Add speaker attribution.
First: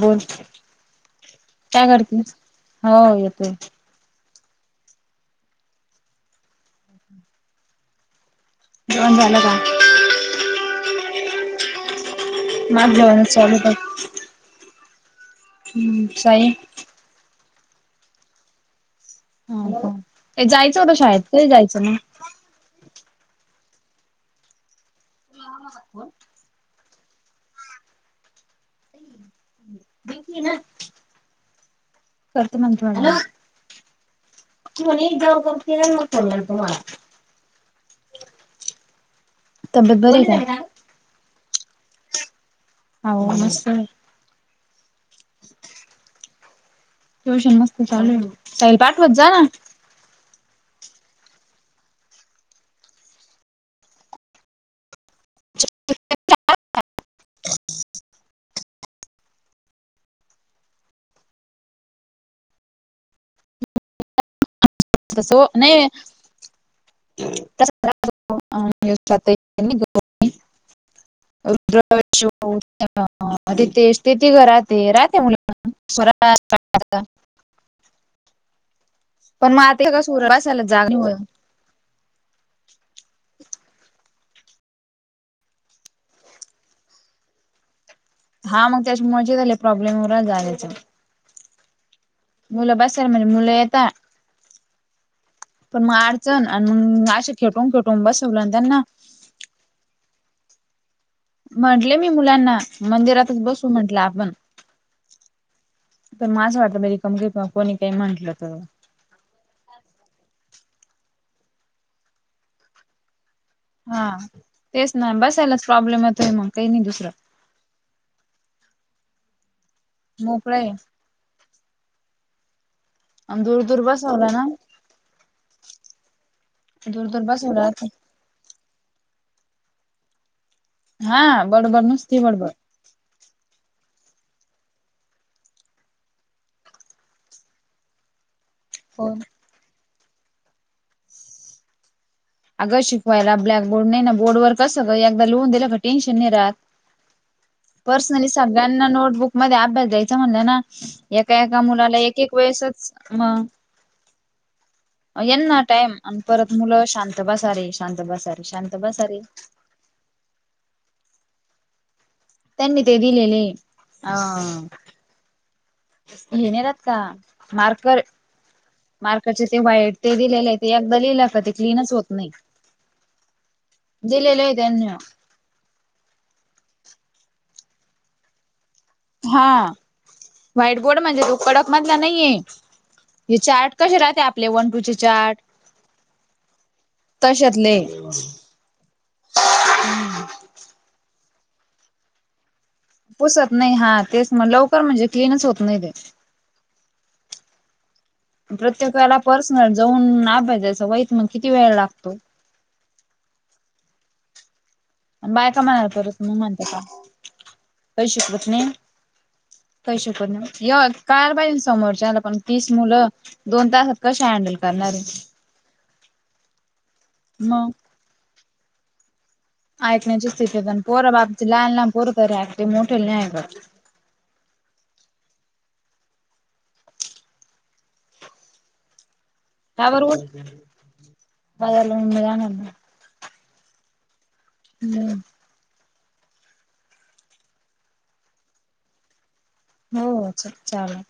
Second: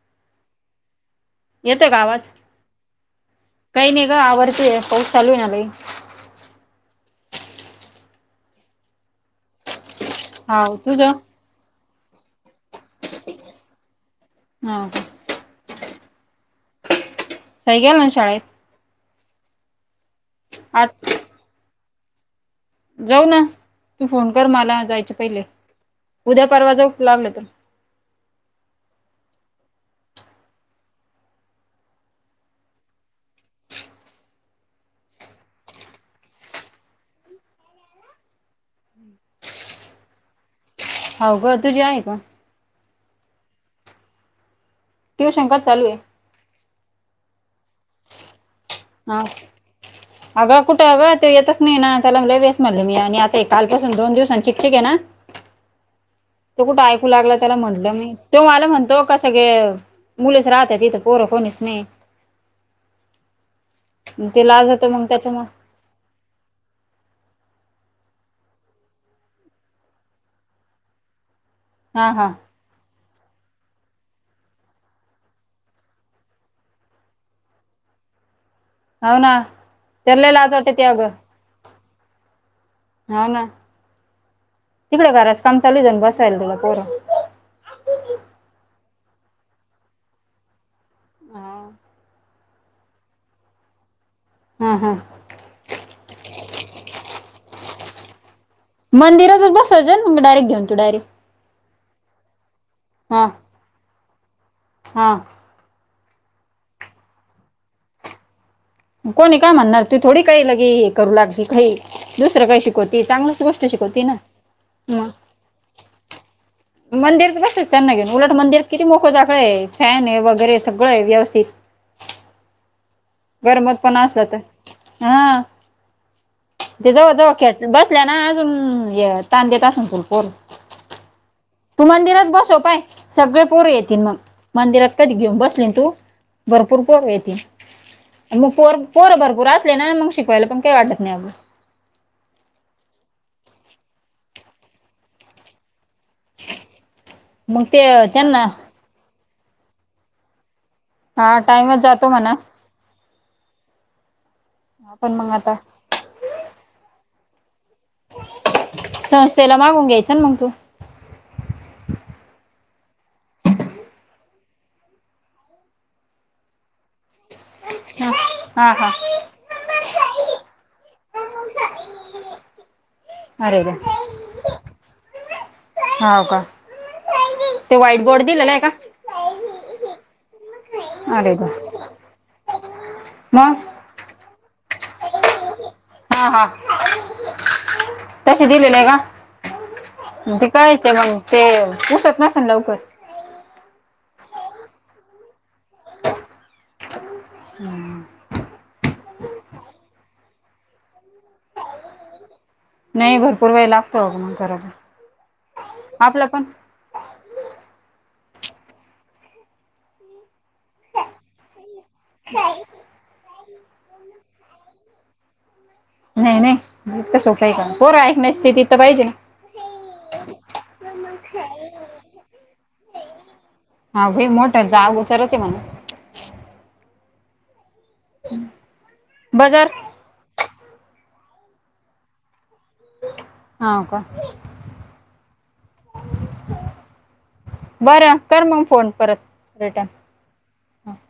Speaker 1: बोल. काय
Speaker 2: येतोय का आवाज,
Speaker 1: करतेस? हो येतोय.
Speaker 2: काही नाही ग आववरतीये पाऊस चालू हाय ना लई.
Speaker 1: [inaudible] जेवण झालं का?
Speaker 2: हा तुझ?
Speaker 1: माझ जेवणच चालू पाई.
Speaker 2: हा.
Speaker 1: हम्म साई
Speaker 2: साई गेला ना शाळेत.
Speaker 1: हा प, ये जायचं
Speaker 2: आठ
Speaker 1: होतं शाळेत कधी जायचं म?
Speaker 2: जाऊ ना, तू फोन कर मला जायचे पहिले, उद्या परवा जाऊ लागलं तर.
Speaker 1: [inaudible] ऐकी ना. करतो नंतर आणि हॅलो. म ने एक जाऊ बघत्या म करणार तुम्हाला? तबेत बरी हाय का?
Speaker 2: हो गं तुझी आहे ग.
Speaker 1: हवं मस्त हाय.
Speaker 2: ट्युशन कधी चालू आहे?
Speaker 1: ट्युशन मस्त चालू आहे, साईला पाठवत
Speaker 2: हा
Speaker 1: जा ना.
Speaker 2: अगं कुठं गं ते येतच नाही ना त्याला वेस म्हणले मी आणि आता कालपासून दोन दिवसां चिकचिक आहे ना.
Speaker 1: [unintelligible]
Speaker 2: तो कुठं ऐकू लागला त्याला म्हटलं मी, तो मला म्हणतो का सगळे मुलीच राहत्या तिथं पोरं कोणीच नाही.
Speaker 1: [unintelligible]
Speaker 2: ते लाजत मग
Speaker 1: तसं ओ
Speaker 2: त्याच्यामुळं
Speaker 1: नाही [unintelligible] [unintelligible]
Speaker 2: हा हा
Speaker 1: [unintelligible] ते तेच ते ति ग राहते राहते मुला [unintelligible] आ
Speaker 2: हाव ना तेना लय लाज वाटते
Speaker 1: नाही
Speaker 2: अगं
Speaker 1: होत.
Speaker 2: हाव ना तिकडे घराचं काम चालू जाऊन बसायल तिकडं पोरं
Speaker 1: हा मग त्याच्यामुळेच झाले प्रॉब्लेम वग जायचं
Speaker 2: हा
Speaker 1: मुलं बसायला म्हणजे मुलं येता
Speaker 2: हा, हा
Speaker 1: पण मग अडचण आणि मग असे खेटून, खेटून बसवलं आणि त्यांना
Speaker 2: मंदिरातच बसायचं मग डायरेक्ट घेऊन तु डायरेक्ट
Speaker 1: म्हंटले मी मुलांना
Speaker 2: हा
Speaker 1: मंदिरातच बसू म्हटलं आपण
Speaker 2: हा
Speaker 1: तर म असं वाटलं कमकत कोणी काही म्हटलं तर
Speaker 2: कोणी काय म्हणणार तू थोडी काही लगे करू लागली काही दुसरं काही शिकवते चांगलच गोष्ट शिकवती
Speaker 1: हा
Speaker 2: ना
Speaker 1: तेच ना
Speaker 2: मग
Speaker 1: बसायलाच प्रॉब्लेम येतोय मग काही नाही दुसरं
Speaker 2: मंदिरात बसायचं त्यांना घेऊन उलट मंदिर किती मोकळं जागा आहे फॅन आहे वगैरे सगळं आहे व्यवस्थित
Speaker 1: आणि दूर
Speaker 2: गरमत
Speaker 1: दूर
Speaker 2: पण असल
Speaker 1: बसवला
Speaker 2: तर
Speaker 1: ना
Speaker 2: हा ते
Speaker 1: दूर
Speaker 2: जवळ,
Speaker 1: दूर
Speaker 2: जवळ खेट
Speaker 1: बसवला
Speaker 2: बसल्या ना अजून तान देत असून पोरं
Speaker 1: हा
Speaker 2: तू
Speaker 1: बडबड नुसती
Speaker 2: मंदिरात बसव
Speaker 1: बडबड
Speaker 2: पाय सगळे पोरं येतील मग मंदिरात कधी घेऊन बसलीन तू भरपूर पोरं येतील मग पोरं भरपूर असले ना मग शिकवायला पण काही वाटत नाही अगं
Speaker 1: अगं शिकवायला ब्लॅकबोर्ड नाही ना बोर्डवर कसं एकदा लिहून दिलं का टेन्शन नाही राहत
Speaker 2: मग ते
Speaker 1: पर्सनली सगळ्या त्यांना नोटबुक मध्ये अभ्यास द्यायचा म्हणलं ना
Speaker 2: हा
Speaker 1: एका एका
Speaker 2: टाइमच
Speaker 1: मुलाला
Speaker 2: जातो
Speaker 1: एक,
Speaker 2: म्हणा
Speaker 1: एक वेळेसच म
Speaker 2: आपण मग आता
Speaker 1: यांना टाइम आणि परत मुलं शांत बसा रे, शांत बसा रे शांत बसा रे
Speaker 2: संस्थेला मागून घ्यायचं ना मग तू
Speaker 1: त्यांनी ते दिलेले आ हे नाहीे राहत का मार्कर
Speaker 2: हा हा, हा
Speaker 1: [unintelligible] व्हाईट ते दिलेले आहे ते एकदा लिहिलं ते क्लीनच होत नाही
Speaker 2: अरे वा
Speaker 1: दिलेलं आहे त्यांनी
Speaker 2: हाव का ते व्हाईट बोर्ड दिलेला आहे का
Speaker 1: हा व्हाईट बोर्ड म्हणजे
Speaker 2: अरे
Speaker 1: तो
Speaker 2: रे
Speaker 1: कडक मधला नाहीये हे
Speaker 2: मग
Speaker 1: चार्ट कसे राहते आपले वन टू चे चार्ट
Speaker 2: हा, हा
Speaker 1: तशातले
Speaker 2: तसे दिलेले का कायचे मग ते पुसत नसे ना लवकर
Speaker 1: पुसत नाही हा तेच म लवकर म्हणजे क्लीनच होत नाही ते
Speaker 2: ह
Speaker 1: प्रत्येक वेळेला पर्सनल जाऊन अभ्यास द्यायचा वईत मग किती वेळ लागतो
Speaker 2: नाही भरपूर वेळ लागतो अगं मंग करायला.
Speaker 1: बायका म्हणा परत
Speaker 2: आपला
Speaker 1: मग
Speaker 2: पण
Speaker 1: म्हणते का? कही शिकवत नाही काही शिकवत नाही य कार [unintelligible] समोर च्या ला पण तीस मुलं दोन तासा कशी हँडल करणार आहे.
Speaker 2: नाही नाही इतका सोप्पं आहे का
Speaker 1: मग
Speaker 2: पोरं आहेत नाही स्थितीत तर पाहिजे न.
Speaker 1: ऐकण्याची स्थिती पण पोरं बाब लहान लहान पोरं तर ऐकते मोठे नाही ऐकत.
Speaker 2: हा भई मोठं जाग उचरच आहे म्हण. हम्म बाजार
Speaker 1: त्या वरून [unintelligible] जाणार ना.
Speaker 2: हाव का?
Speaker 1: हम्म.
Speaker 2: बरं आहे कर मग फोन परत रिटर्न.
Speaker 1: हो
Speaker 2: हा
Speaker 1: चाल चालेल.